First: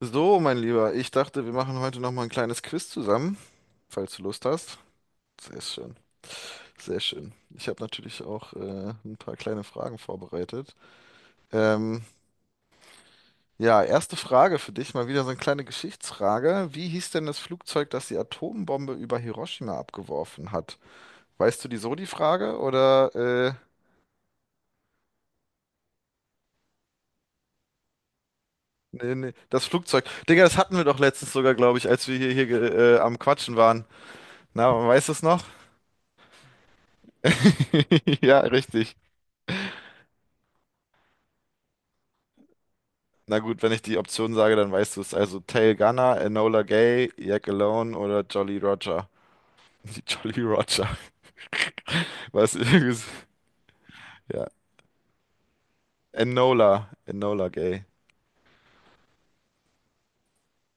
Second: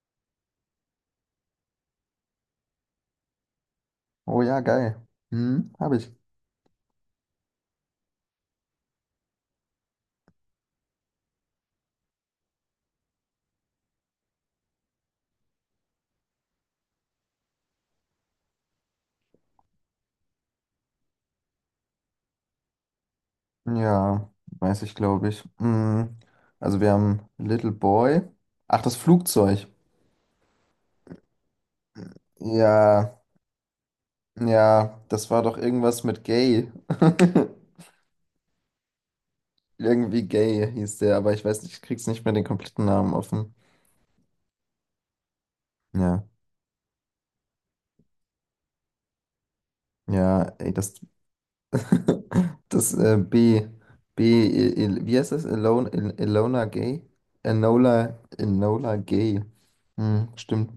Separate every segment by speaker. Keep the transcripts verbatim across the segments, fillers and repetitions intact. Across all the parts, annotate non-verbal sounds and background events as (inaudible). Speaker 1: So, mein Lieber, ich dachte, wir machen heute noch mal ein kleines Quiz zusammen, falls du
Speaker 2: Oh
Speaker 1: Lust
Speaker 2: ja,
Speaker 1: hast.
Speaker 2: geil.
Speaker 1: Sehr
Speaker 2: Hm,
Speaker 1: schön,
Speaker 2: habe ich.
Speaker 1: sehr schön. Ich habe natürlich auch äh, ein paar kleine Fragen vorbereitet. Ähm, ja, erste Frage für dich, mal wieder so eine kleine Geschichtsfrage. Wie hieß denn das Flugzeug, das die Atombombe über Hiroshima abgeworfen hat? Weißt du die so die Frage oder äh,
Speaker 2: Ja, weiß ich, glaube ich. Hm, also wir haben Little Boy. Ach, das
Speaker 1: nee, nee, das
Speaker 2: Flugzeug.
Speaker 1: Flugzeug? Digga, das hatten wir doch letztens sogar, glaube ich, als wir hier, hier ge- äh,
Speaker 2: Ja,
Speaker 1: am Quatschen waren. Na,
Speaker 2: ja,
Speaker 1: weißt du es
Speaker 2: das war
Speaker 1: noch?
Speaker 2: doch irgendwas mit Gay. (laughs)
Speaker 1: (laughs) Ja, richtig.
Speaker 2: Irgendwie Gay hieß der, aber ich weiß nicht, ich krieg's nicht mehr den kompletten Namen
Speaker 1: Na
Speaker 2: offen.
Speaker 1: gut, wenn ich die Option sage, dann weißt du es. Also Tail Gunner,
Speaker 2: Ja,
Speaker 1: Enola Gay, Jack Alone oder Jolly Roger. (laughs) Die Jolly
Speaker 2: ja, ey,
Speaker 1: Roger.
Speaker 2: das,
Speaker 1: (laughs) Was
Speaker 2: (laughs) das
Speaker 1: ist.
Speaker 2: äh, B, B,
Speaker 1: Ja.
Speaker 2: I- I- wie heißt das? Alone, I- Ilona
Speaker 1: Enola.
Speaker 2: Gay?
Speaker 1: Enola Gay.
Speaker 2: Enola, Enola Gay. Hm, stimmt.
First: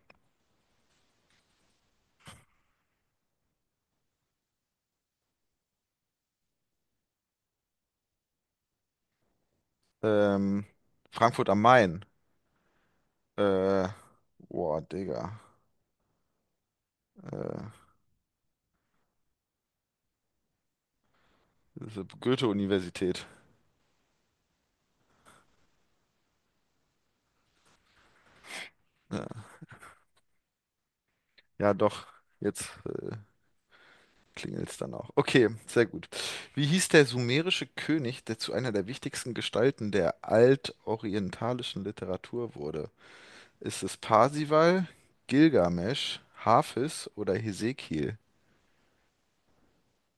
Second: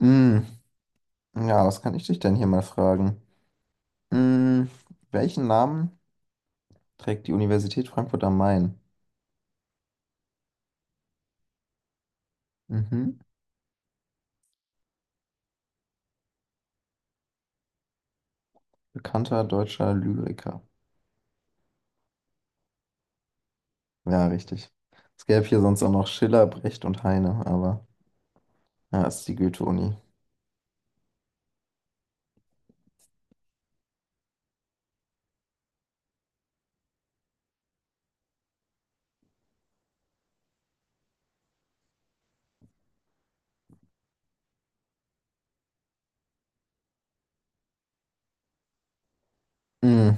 Speaker 2: Hm. Ja, was kann ich dich denn hier mal fragen? Hm, welchen Namen trägt die Universität Frankfurt am Main?
Speaker 1: Ähm, Frankfurt am Main.
Speaker 2: Mhm.
Speaker 1: Äh, Boah, Digga. Äh,
Speaker 2: Bekannter deutscher Lyriker.
Speaker 1: Diese Goethe-Universität.
Speaker 2: Ja, richtig. Es gäbe hier sonst auch noch Schiller, Brecht und Heine, aber ja, ist die
Speaker 1: Ja.
Speaker 2: Goethe-Uni.
Speaker 1: Ja, doch. Jetzt äh, klingelt's dann auch. Okay, sehr gut. Wie hieß der sumerische König, der zu einer der wichtigsten Gestalten der altorientalischen Literatur wurde? Ist es Parsival, Gilgamesch, Hafis oder Hesekiel?
Speaker 2: Hm,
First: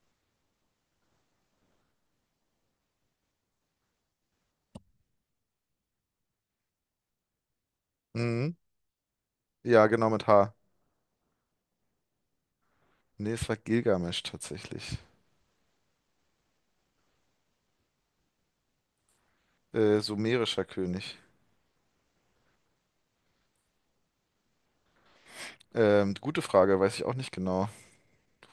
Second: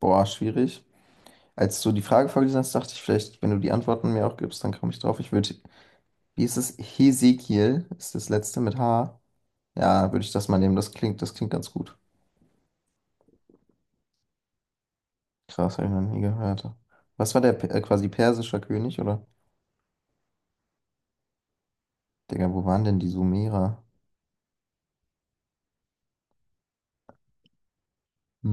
Speaker 2: boah, schwierig. Als du die Frage vorgelesen hast, dachte ich vielleicht, wenn du die Antworten mir auch gibst, dann komme ich drauf. Ich würde, wie ist es? Hesekiel ist das
Speaker 1: Mhm.
Speaker 2: letzte mit H.
Speaker 1: Ja, genau
Speaker 2: Ja, würde
Speaker 1: mit
Speaker 2: ich das
Speaker 1: H.
Speaker 2: mal nehmen. Das klingt, das klingt ganz gut.
Speaker 1: Nee, es war Gilgamesch tatsächlich.
Speaker 2: Krass, habe ich noch nie gehört. Was war der Pe- äh, quasi persischer König, oder?
Speaker 1: Äh, sumerischer König.
Speaker 2: Digga, wo waren denn die Sumerer?
Speaker 1: Ähm, gute Frage, weiß ich auch nicht genau,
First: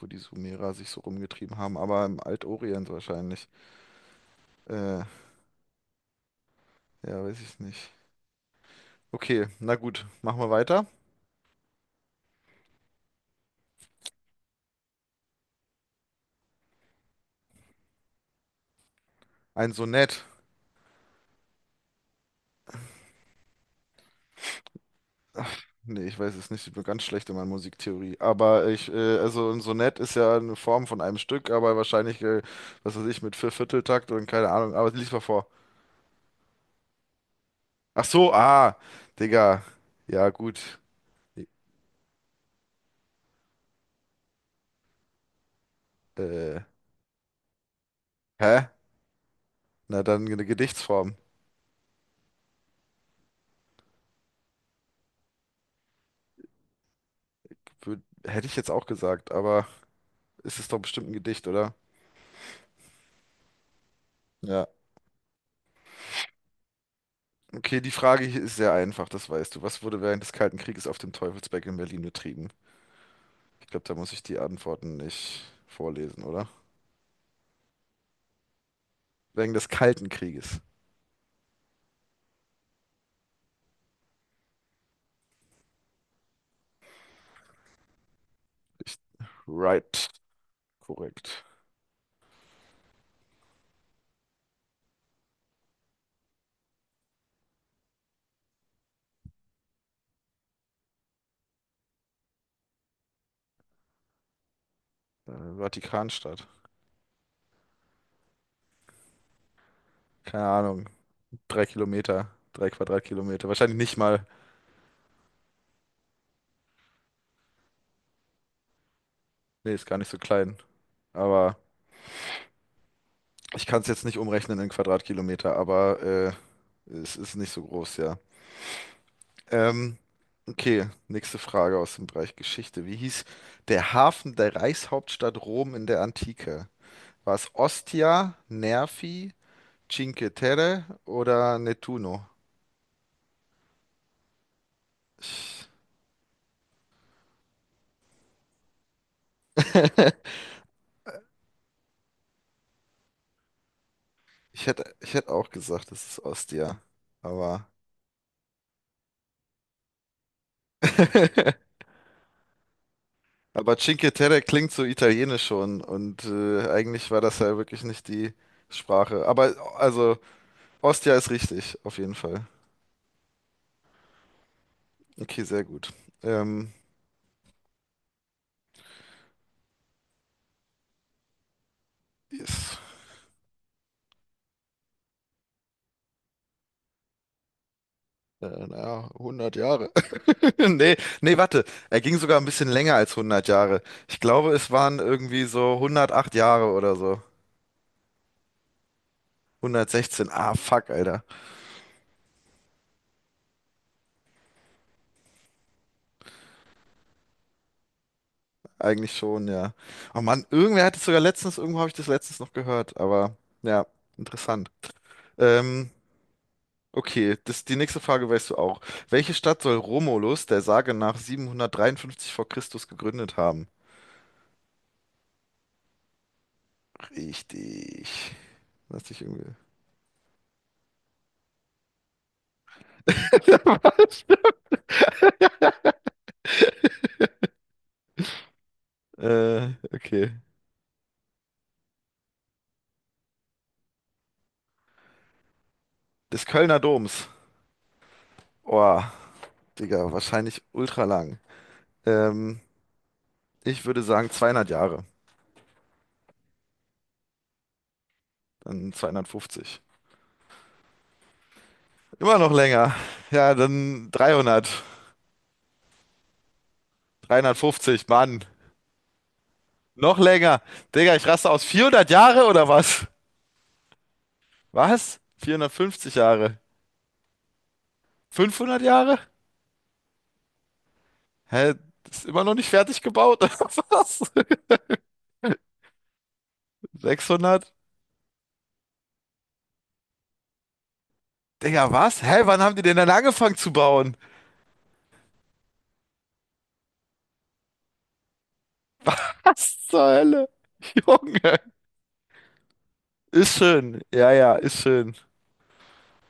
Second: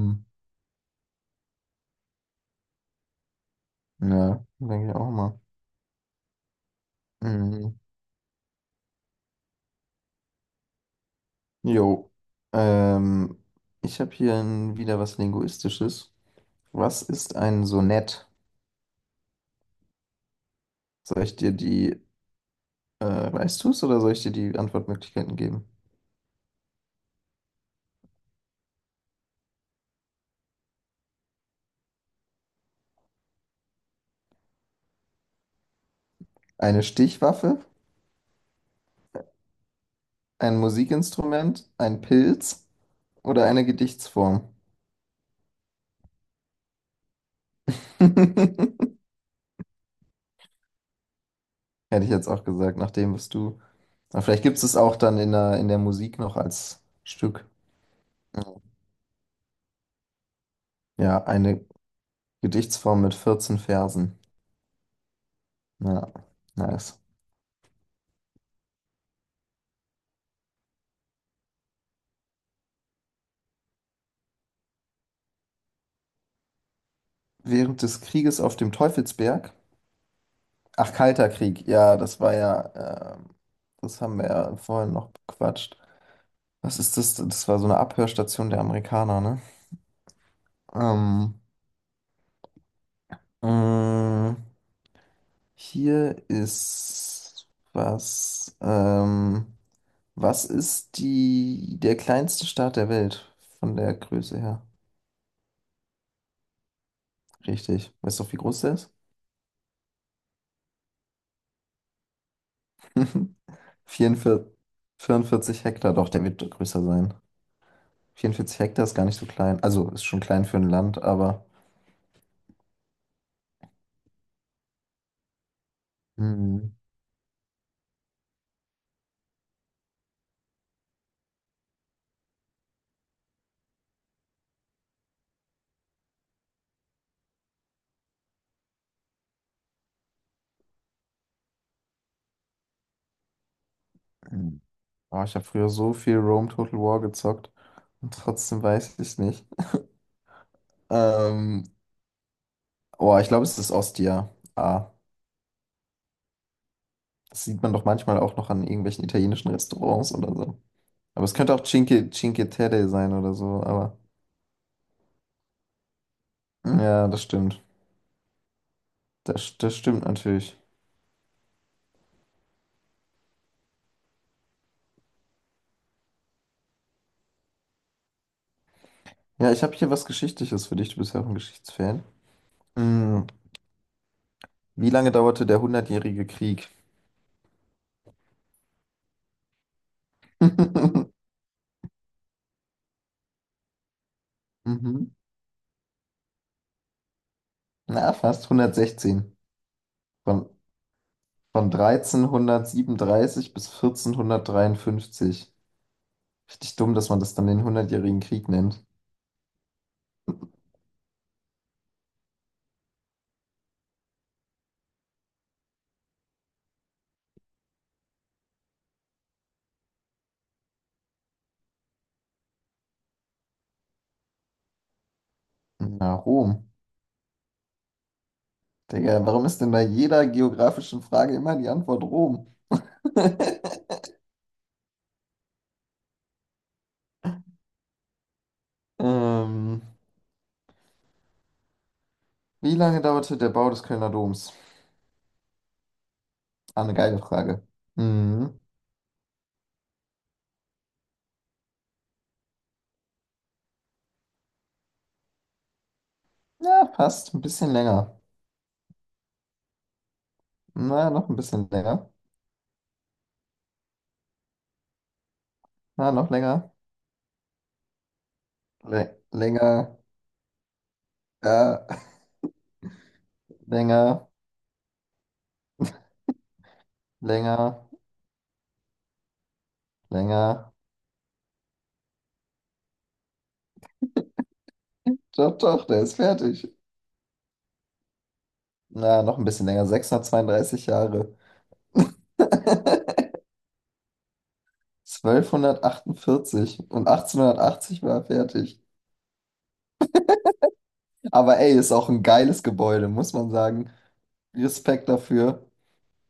Speaker 1: wo die Sumerer sich so rumgetrieben haben, aber im Altorient wahrscheinlich.
Speaker 2: Ja, denke ich
Speaker 1: Äh,
Speaker 2: auch mal.
Speaker 1: ja, weiß ich
Speaker 2: Mhm.
Speaker 1: nicht. Okay, na gut, machen wir weiter.
Speaker 2: Jo. Ähm, ich habe hier ein, wieder was Linguistisches. Was ist ein Sonett?
Speaker 1: Ein Sonett.
Speaker 2: Soll ich dir die, äh, weißt du es, oder soll ich dir die Antwortmöglichkeiten
Speaker 1: Ach,
Speaker 2: geben?
Speaker 1: nee, ich weiß es nicht. Ich bin ganz schlecht in meiner Musiktheorie. Aber ich, äh, also ein Sonett ist ja eine Form von einem Stück, aber wahrscheinlich, äh, was weiß ich, mit Viervierteltakt und keine Ahnung. Aber lies mal vor.
Speaker 2: Eine Stichwaffe,
Speaker 1: Ach so, ah, Digga. Ja,
Speaker 2: ein
Speaker 1: gut.
Speaker 2: Musikinstrument, ein Pilz oder eine Gedichtsform?
Speaker 1: Äh,
Speaker 2: (laughs)
Speaker 1: Hä?
Speaker 2: Hätte
Speaker 1: Na dann eine Gedichtsform.
Speaker 2: ich jetzt auch gesagt, nach dem, was du aber vielleicht gibt es es auch dann in der, in der Musik noch als Stück.
Speaker 1: Wür- Hätte ich jetzt auch gesagt, aber ist es doch bestimmt ein
Speaker 2: Ja,
Speaker 1: Gedicht,
Speaker 2: eine
Speaker 1: oder?
Speaker 2: Gedichtsform mit vierzehn Versen.
Speaker 1: Ja.
Speaker 2: Ja, nice.
Speaker 1: Okay, die Frage hier ist sehr einfach, das weißt du. Was wurde während des Kalten Krieges auf dem Teufelsberg in Berlin betrieben? Ich glaube, da muss ich die Antworten nicht vorlesen, oder?
Speaker 2: Während des Krieges auf dem
Speaker 1: Wegen
Speaker 2: Teufelsberg.
Speaker 1: des Kalten Krieges.
Speaker 2: Ach, Kalter Krieg. Ja, das war ja, ähm, das haben wir ja vorhin noch bequatscht. Was ist das? Das war so eine Abhörstation der
Speaker 1: Ich,
Speaker 2: Amerikaner, ne?
Speaker 1: right,
Speaker 2: Ähm,
Speaker 1: korrekt.
Speaker 2: mh, hier ist was. Ähm, was ist die, der kleinste Staat der Welt von der Größe her?
Speaker 1: Äh, Vatikanstadt.
Speaker 2: Richtig. Weißt du, wie groß der ist?
Speaker 1: Keine Ahnung. Drei Kilometer, drei
Speaker 2: (laughs)
Speaker 1: Quadratkilometer. Wahrscheinlich nicht mal.
Speaker 2: vierundvierzig, vierundvierzig Hektar, doch, der wird größer sein. vierundvierzig Hektar ist gar nicht so klein.
Speaker 1: Nee, ist
Speaker 2: Also
Speaker 1: gar
Speaker 2: ist
Speaker 1: nicht so
Speaker 2: schon klein
Speaker 1: klein.
Speaker 2: für ein Land, aber.
Speaker 1: Aber ich kann es jetzt nicht umrechnen in Quadratkilometer, aber äh,
Speaker 2: Mhm.
Speaker 1: es ist nicht so groß, ja. Ähm, okay, nächste Frage aus dem Bereich Geschichte. Wie hieß der Hafen der Reichshauptstadt Rom in der Antike? War es Ostia, Nervi, Cinque Terre oder Nettuno?
Speaker 2: Mhm. Oh, ich habe früher so viel Rome Total War gezockt und trotzdem weiß ich es nicht.
Speaker 1: (laughs)
Speaker 2: Ähm, oh, ich glaube, es ist Ostia.
Speaker 1: Ich
Speaker 2: Ah,
Speaker 1: hätte, ich hätte auch gesagt, es ist Ostia.
Speaker 2: das sieht
Speaker 1: Aber,
Speaker 2: man doch manchmal auch noch an irgendwelchen italienischen Restaurants oder so. Aber es könnte auch
Speaker 1: (laughs)
Speaker 2: Cinque, Cinque Terre sein oder so,
Speaker 1: aber
Speaker 2: aber
Speaker 1: Cinque Terre klingt so italienisch schon und äh,
Speaker 2: ja,
Speaker 1: eigentlich war
Speaker 2: das
Speaker 1: das ja
Speaker 2: stimmt.
Speaker 1: wirklich nicht die Sprache. Aber
Speaker 2: Das, das stimmt
Speaker 1: also
Speaker 2: natürlich.
Speaker 1: Ostia ist richtig, auf jeden Fall. Okay, sehr gut. Ähm,
Speaker 2: Ja, ich habe hier was Geschichtliches für dich. Du bist ja auch ein Geschichtsfan.
Speaker 1: ist,
Speaker 2: Mm, Wie lange dauerte der Hundertjährige Krieg?
Speaker 1: äh, naja, hundert Jahre. (laughs) Nee,
Speaker 2: (laughs)
Speaker 1: nee, warte. Er ging sogar ein bisschen länger als hundert Jahre. Ich glaube, es waren
Speaker 2: Mhm.
Speaker 1: irgendwie so hundertacht Jahre oder so.
Speaker 2: Na, fast hundertsechzehn.
Speaker 1: hundertsechzehn.
Speaker 2: Von,
Speaker 1: Ah, fuck, Alter.
Speaker 2: von dreizehnhundertsiebenunddreißig bis vierzehnhundertdreiundfünfzig. Richtig dumm, dass man das dann den Hundertjährigen Krieg nennt.
Speaker 1: Eigentlich schon, ja. Oh Mann, irgendwer hat es sogar letztens, irgendwo habe ich das letztens noch gehört, aber ja, interessant. Ähm, okay, das, die nächste Frage weißt du auch. Welche Stadt soll Romulus der Sage nach siebenhundertdreiundfünfzig vor Christus gegründet haben?
Speaker 2: Na, Rom.
Speaker 1: Richtig. Lass dich
Speaker 2: Digga, warum
Speaker 1: irgendwie.
Speaker 2: ist denn bei jeder geografischen Frage immer die Antwort Rom? (laughs)
Speaker 1: (laughs) Äh,
Speaker 2: Ähm,
Speaker 1: okay.
Speaker 2: wie lange dauerte der Bau des Kölner Doms?
Speaker 1: Des Kölner
Speaker 2: Ah, eine geile
Speaker 1: Doms.
Speaker 2: Frage. Mhm.
Speaker 1: Oh, Digga, wahrscheinlich ultra lang. Ähm, Ich würde sagen zweihundert Jahre.
Speaker 2: Ja, fast. Ein bisschen länger.
Speaker 1: Dann zweihundertfünfzig.
Speaker 2: Na, noch ein bisschen länger.
Speaker 1: Immer noch länger. Ja, dann dreihundert.
Speaker 2: Na, noch länger.
Speaker 1: dreihundertfünfzig, Mann.
Speaker 2: Lä- länger.
Speaker 1: Noch länger. Digga, ich raste aus.
Speaker 2: Ja, (laughs)
Speaker 1: vierhundert Jahre oder was?
Speaker 2: länger.
Speaker 1: Was? vierhundertfünfzig Jahre.
Speaker 2: Länger.
Speaker 1: fünfhundert Jahre?
Speaker 2: Länger.
Speaker 1: Hä? Ist immer noch nicht fertig gebaut? (laughs) oder Was?
Speaker 2: Doch, doch, der ist fertig.
Speaker 1: sechshundert?
Speaker 2: Na, noch ein bisschen länger. Sechshundertzweiunddreißig Jahre.
Speaker 1: Digga, was? Hä? Wann haben die denn dann angefangen zu bauen?
Speaker 2: Zwölfhundertachtundvierzig und achtzehnhundertachtzig war er fertig.
Speaker 1: (laughs) Was zur Hölle? (laughs)
Speaker 2: Aber
Speaker 1: Junge.
Speaker 2: ey, ist auch ein geiles Gebäude, muss man
Speaker 1: Ist
Speaker 2: sagen.
Speaker 1: schön. Ja, ja, ist
Speaker 2: Respekt
Speaker 1: schön.
Speaker 2: dafür.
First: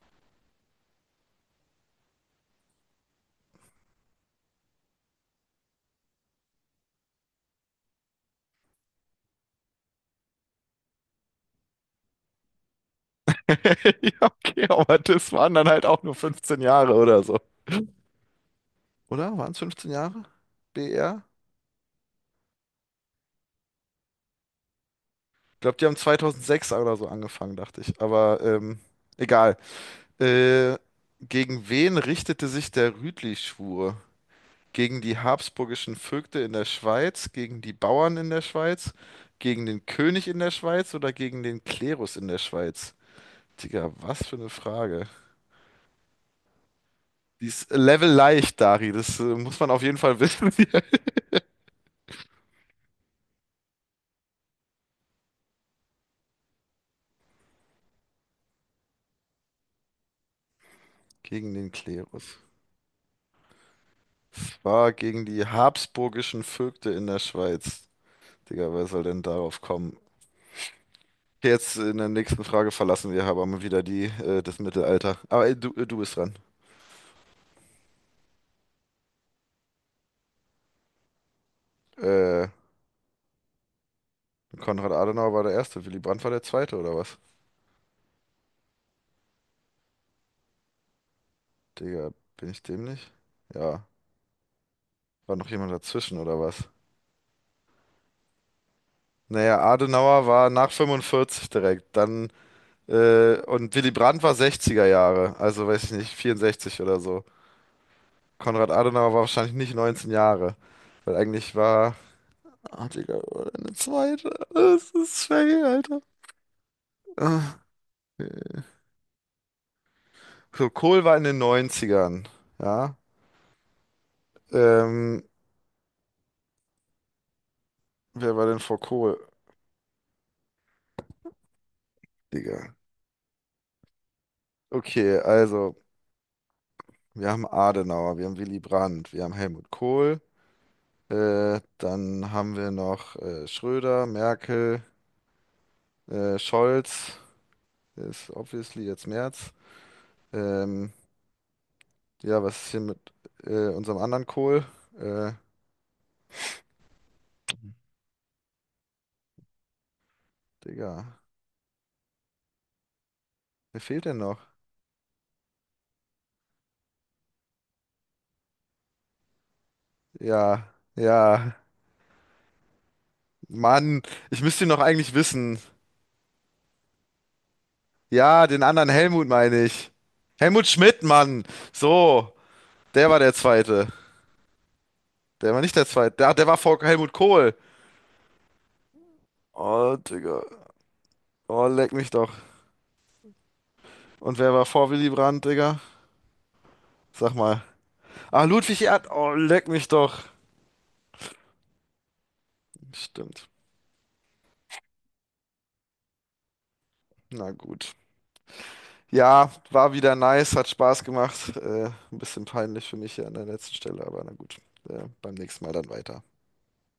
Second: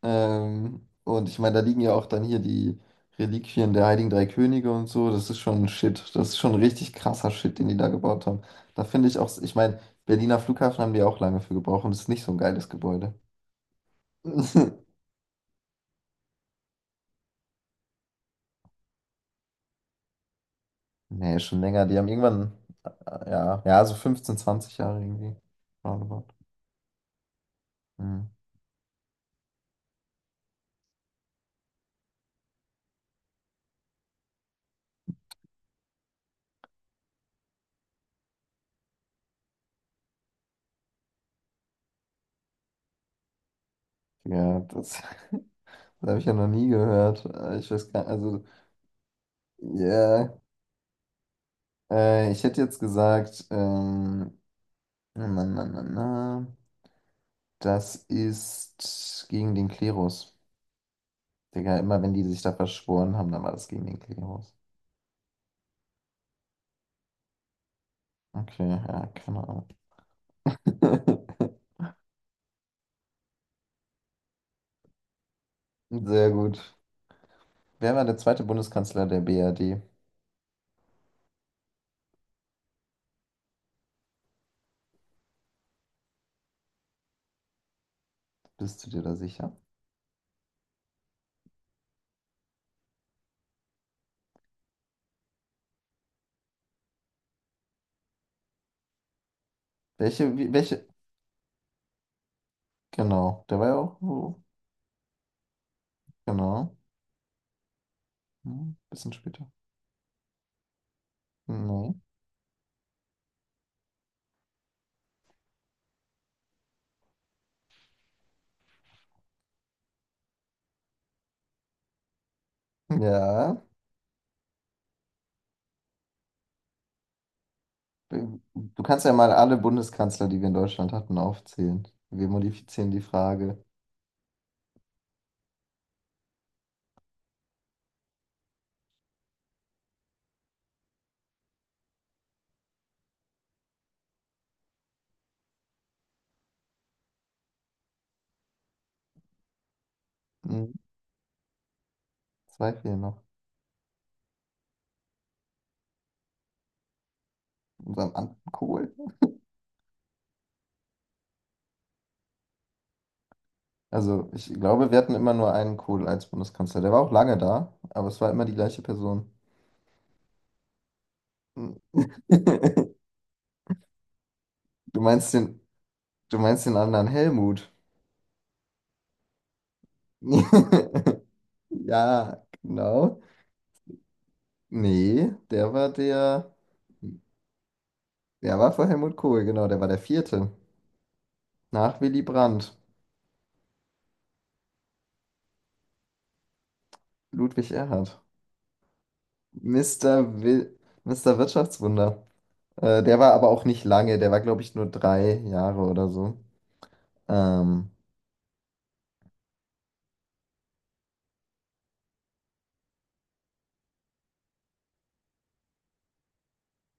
Speaker 2: Ähm, und ich meine, da liegen ja auch dann hier die Reliquien der Heiligen Drei Könige und so. Das ist schon Shit. Das ist schon richtig krasser Shit, den die da gebaut haben. Da finde ich auch, ich meine, Berliner Flughafen haben die auch lange für gebraucht und es ist nicht so ein geiles Gebäude.
Speaker 1: (laughs) Ja, okay,
Speaker 2: (laughs)
Speaker 1: aber das waren dann halt auch nur fünfzehn Jahre oder so. Oder? Waren es fünfzehn Jahre? B R?
Speaker 2: Nee, schon länger. Die haben irgendwann, äh, ja, ja, so fünfzehn, zwanzig Jahre irgendwie.
Speaker 1: Ich glaube, die haben
Speaker 2: Roundabout.
Speaker 1: zweitausendsechs oder so angefangen, dachte ich.
Speaker 2: Hm.
Speaker 1: Aber ähm, egal. Äh, Gegen wen richtete sich der Rütli-Schwur? Gegen die habsburgischen Vögte in der Schweiz, gegen die Bauern in der Schweiz, gegen den König in der Schweiz oder gegen den Klerus in der Schweiz? Digga, was für eine
Speaker 2: Ja, das,
Speaker 1: Frage.
Speaker 2: (laughs) das habe ich ja noch nie gehört.
Speaker 1: Die
Speaker 2: Äh,
Speaker 1: ist
Speaker 2: Ich weiß gar
Speaker 1: Level
Speaker 2: nicht, also,
Speaker 1: leicht, Dari. Das äh, muss man auf jeden Fall
Speaker 2: ja,
Speaker 1: wissen.
Speaker 2: äh, ich hätte jetzt gesagt, ähm, na, na, na, na. Das ist gegen den Klerus.
Speaker 1: (laughs) Gegen den
Speaker 2: Digga, immer wenn die
Speaker 1: Klerus.
Speaker 2: sich da verschworen haben, dann war das gegen den Klerus.
Speaker 1: Es war gegen die habsburgischen Vögte in der Schweiz.
Speaker 2: Okay,
Speaker 1: Digga, wer soll
Speaker 2: ja,
Speaker 1: denn
Speaker 2: keine
Speaker 1: darauf
Speaker 2: Ahnung.
Speaker 1: kommen? Okay,
Speaker 2: (laughs)
Speaker 1: jetzt in der nächsten Frage verlassen wir aber mal wieder die, äh, das Mittelalter. Aber äh, du, äh, du bist
Speaker 2: Sehr
Speaker 1: dran.
Speaker 2: gut. Wer war der zweite Bundeskanzler der B R D?
Speaker 1: Äh, Konrad Adenauer war der Erste, Willy Brandt war der Zweite oder was?
Speaker 2: Bist du dir da sicher?
Speaker 1: Digga, bin ich dämlich? Ja, war noch jemand dazwischen oder was? Naja, Adenauer
Speaker 2: Welche,
Speaker 1: war
Speaker 2: wie-
Speaker 1: nach
Speaker 2: welche?
Speaker 1: fünfundvierzig direkt, dann äh,
Speaker 2: Genau, der war ja
Speaker 1: und Willy
Speaker 2: auch.
Speaker 1: Brandt war
Speaker 2: Oh,
Speaker 1: sechziger Jahre, also weiß ich nicht,
Speaker 2: genau.
Speaker 1: vierundsechzig oder so. Konrad
Speaker 2: Hm,
Speaker 1: Adenauer
Speaker 2: bisschen
Speaker 1: war
Speaker 2: später.
Speaker 1: wahrscheinlich nicht neunzehn Jahre, weil eigentlich
Speaker 2: Nee.
Speaker 1: war, ah, Digga, eine zweite. Das ist schwer, Alter. Ah. Nee. So, Kohl war in den Neunzigern, ja.
Speaker 2: (laughs) Ja.
Speaker 1: Ähm, Wer war denn vor
Speaker 2: Du kannst ja
Speaker 1: Kohl,
Speaker 2: mal alle Bundeskanzler, die wir in Deutschland hatten, aufzählen. Wir
Speaker 1: Digga?
Speaker 2: modifizieren die Frage.
Speaker 1: Okay, also, wir haben Adenauer, wir haben Willy Brandt, wir haben Helmut Kohl, äh, dann haben wir noch äh, Schröder, Merkel, äh, Scholz, ist obviously jetzt Merz.
Speaker 2: Hm,
Speaker 1: Ähm, ja, was ist
Speaker 2: zwei
Speaker 1: hier mit
Speaker 2: fehlen noch.
Speaker 1: äh, unserem anderen Kohl? Äh,
Speaker 2: Unserem Amt Kohl.
Speaker 1: Digga, wer fehlt denn
Speaker 2: Also,
Speaker 1: noch?
Speaker 2: ich glaube, wir hatten immer nur einen Kohl als Bundeskanzler. Der war auch lange da, aber es war immer die gleiche Person.
Speaker 1: Ja, ja,
Speaker 2: Hm. (laughs)
Speaker 1: Mann, ich müsste ihn noch
Speaker 2: Du
Speaker 1: eigentlich
Speaker 2: meinst
Speaker 1: wissen.
Speaker 2: den, du meinst den anderen Helmut?
Speaker 1: Ja, den anderen Helmut meine ich. Helmut Schmidt, Mann.
Speaker 2: (laughs)
Speaker 1: So,
Speaker 2: Ja,
Speaker 1: der war
Speaker 2: genau.
Speaker 1: der Zweite.
Speaker 2: Nee,
Speaker 1: Der war
Speaker 2: der
Speaker 1: nicht der
Speaker 2: war
Speaker 1: Zweite. Der, der
Speaker 2: der,
Speaker 1: war vor Helmut Kohl.
Speaker 2: der war vor Helmut Kohl, genau, der war
Speaker 1: Oh,
Speaker 2: der
Speaker 1: Digga.
Speaker 2: vierte.
Speaker 1: Oh, leck
Speaker 2: Nach
Speaker 1: mich
Speaker 2: Willy
Speaker 1: doch.
Speaker 2: Brandt,
Speaker 1: Und wer war vor Willy Brandt, Digga? Sag mal.
Speaker 2: Ludwig Erhard.
Speaker 1: Ah, Ludwig Erd. Oh, leck mich doch.
Speaker 2: Mister Will, Mister Wirtschaftswunder. Äh, der war
Speaker 1: Stimmt.
Speaker 2: aber auch nicht lange, der war, glaube ich, nur drei Jahre oder so.
Speaker 1: Na
Speaker 2: Ähm,
Speaker 1: gut. Ja, war wieder nice, hat Spaß gemacht. Äh, ein bisschen peinlich für mich hier an der letzten Stelle, aber na gut. Äh, beim nächsten Mal dann weiter.